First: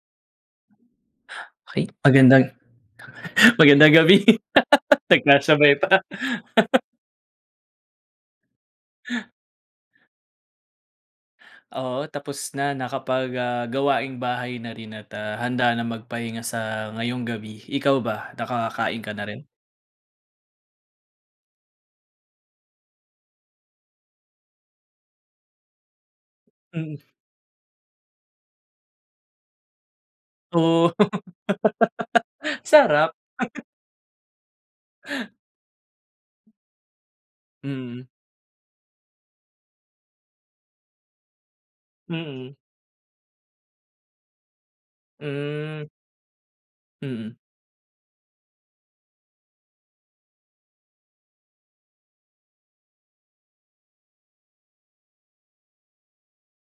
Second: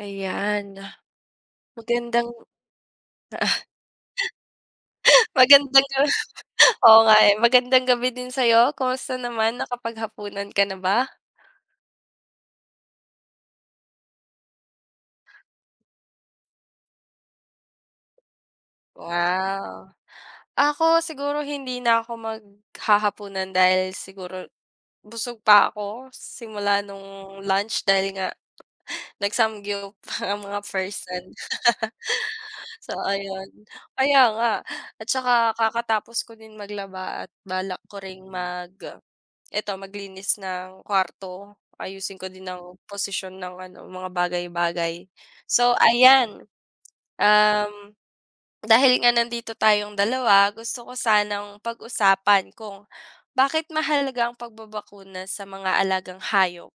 Ayan. Ay, Magandang magandang magandang gabi. Nagkasabay magandang ga pa. oo nga eh, magandang gabi din sa'yo, kamusta naman? Nakapaghapunan ka na ba? Oo, tapos na, nakapag ah, gawaing bahay na rin at, ah, handa na magpahinga sa ngayong gabi. Ikaw ba? Nakakakain ka na rin? Wow. Ako siguro hindi na ako maghahapunan, dahil siguro, busog pa ako, simula Mm. nung lunch dahil nga, nag samgyup ang mga Oh. person. So, Sarap. ayun. Kaya nga. At 'tsaka kakatapos ko din maglaba at balak ko Mm. ring mag eto maglinis ng kuwarto, ayusin ko din Mm. ng posisyon ng ano mga bagay-bagay. So, Hmm. ayan, Mm. um, dahil nga nandito tayong dalawa, gusto ko sanang pag-usapan kung bakit mahalaga ang pagbabakuna sa mga alagang hayop?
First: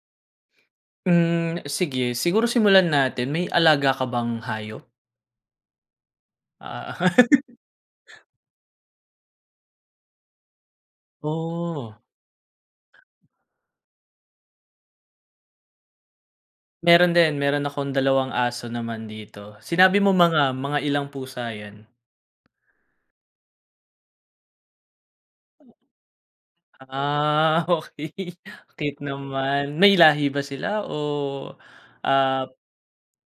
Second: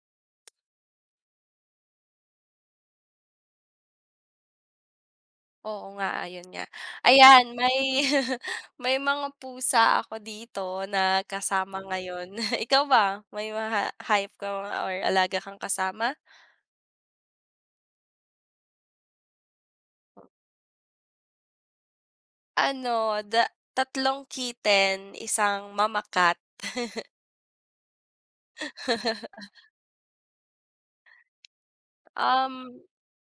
Hmm. Sige. Siguro simulan natin, may alaga ka bang hayop? Oo nga, ayun nga. Ah. Ayan may, may mga pusa ako dito na kasama Oh. ngayon. Ikaw ba? May mga hayop ka or alaga kang kasama? Meron din, meron akong dalawang aso naman dito. Sinabi mo mga mga ilang pusa 'yan? Ano da tatlong kitten, isang mama cat. Ah, okey. Cute naman. May lahi ba sila, o, ah, Um,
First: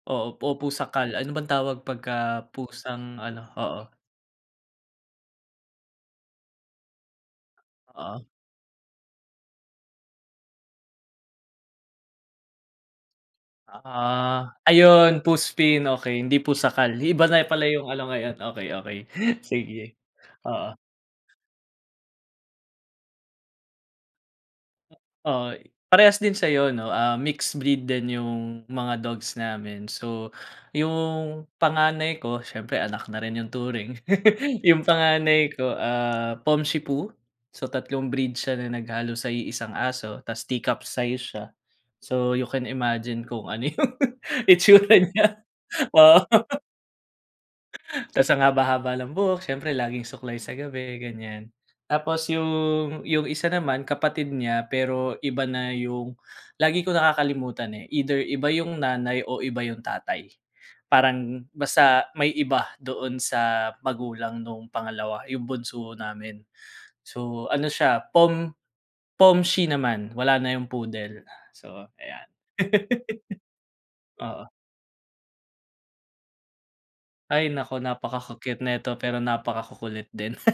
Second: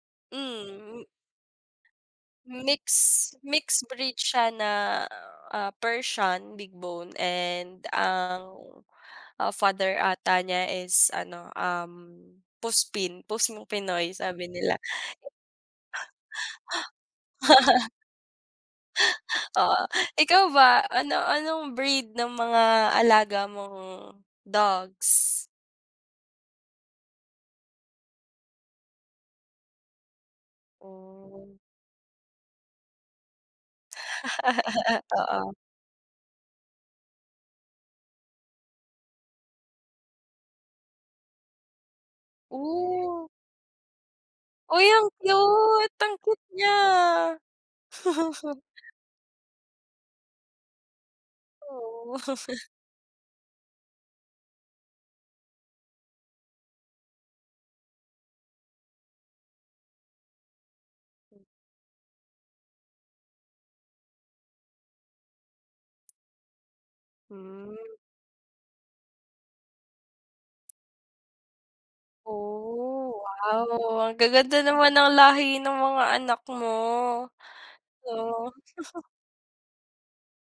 oo, o mm. pusakal? Ano bang tawag 'pagka pusang Mix ano? Oo. mix breed siya na, ah, Persian big bone and Oo. ang, ah, father ata niya is ano, um, Puspin, pusang Pinoy sabi Ah. nila. Ayun, Puspin, okey. Hindi pusakal. Iba na pala yung ano ngayon, okey, okey, Oo. sige, Ikaw oo. ba? Ano-anong breed ng mga alaga mong dogs? Oo. Parehas din sa'yo 'no. Ah, mixed breed din yung mga dogs namin. So, yung Mm. panganay ko, siyempre anak na rin yung turing, yung panganay Oo. ko, ah, Pomshipu. So, tatlong breed siya na naghalo sa iisang aso. 'Tas tea cup size siya. So, you can imagine Oh. kung ano yung Uy, itsura ang niya. cute. Ang Oo. cute niya. 'Tas ang haba-haba ng buhok, siyempre laging suklay sa gabi, ganyan. Oo. Tapos yung yung isa naman kapatid niya, pero iba na yung, lagi kong nakakalimutan, eh, either iba yung nanay o iba yung tatay, parang basta, may iba doon sa magulang noong pangalawa, yung bunso namin. So, ano Hmm. siya Pom Pomshi naman wala na yung Poodle. So, ayan. Oh, wow. Ang Oo. ga-ganda naman ng lahi ng mga anak mo. Ay naku, napaka Oh. ku-cute neto, pero napaka ku-kulit din.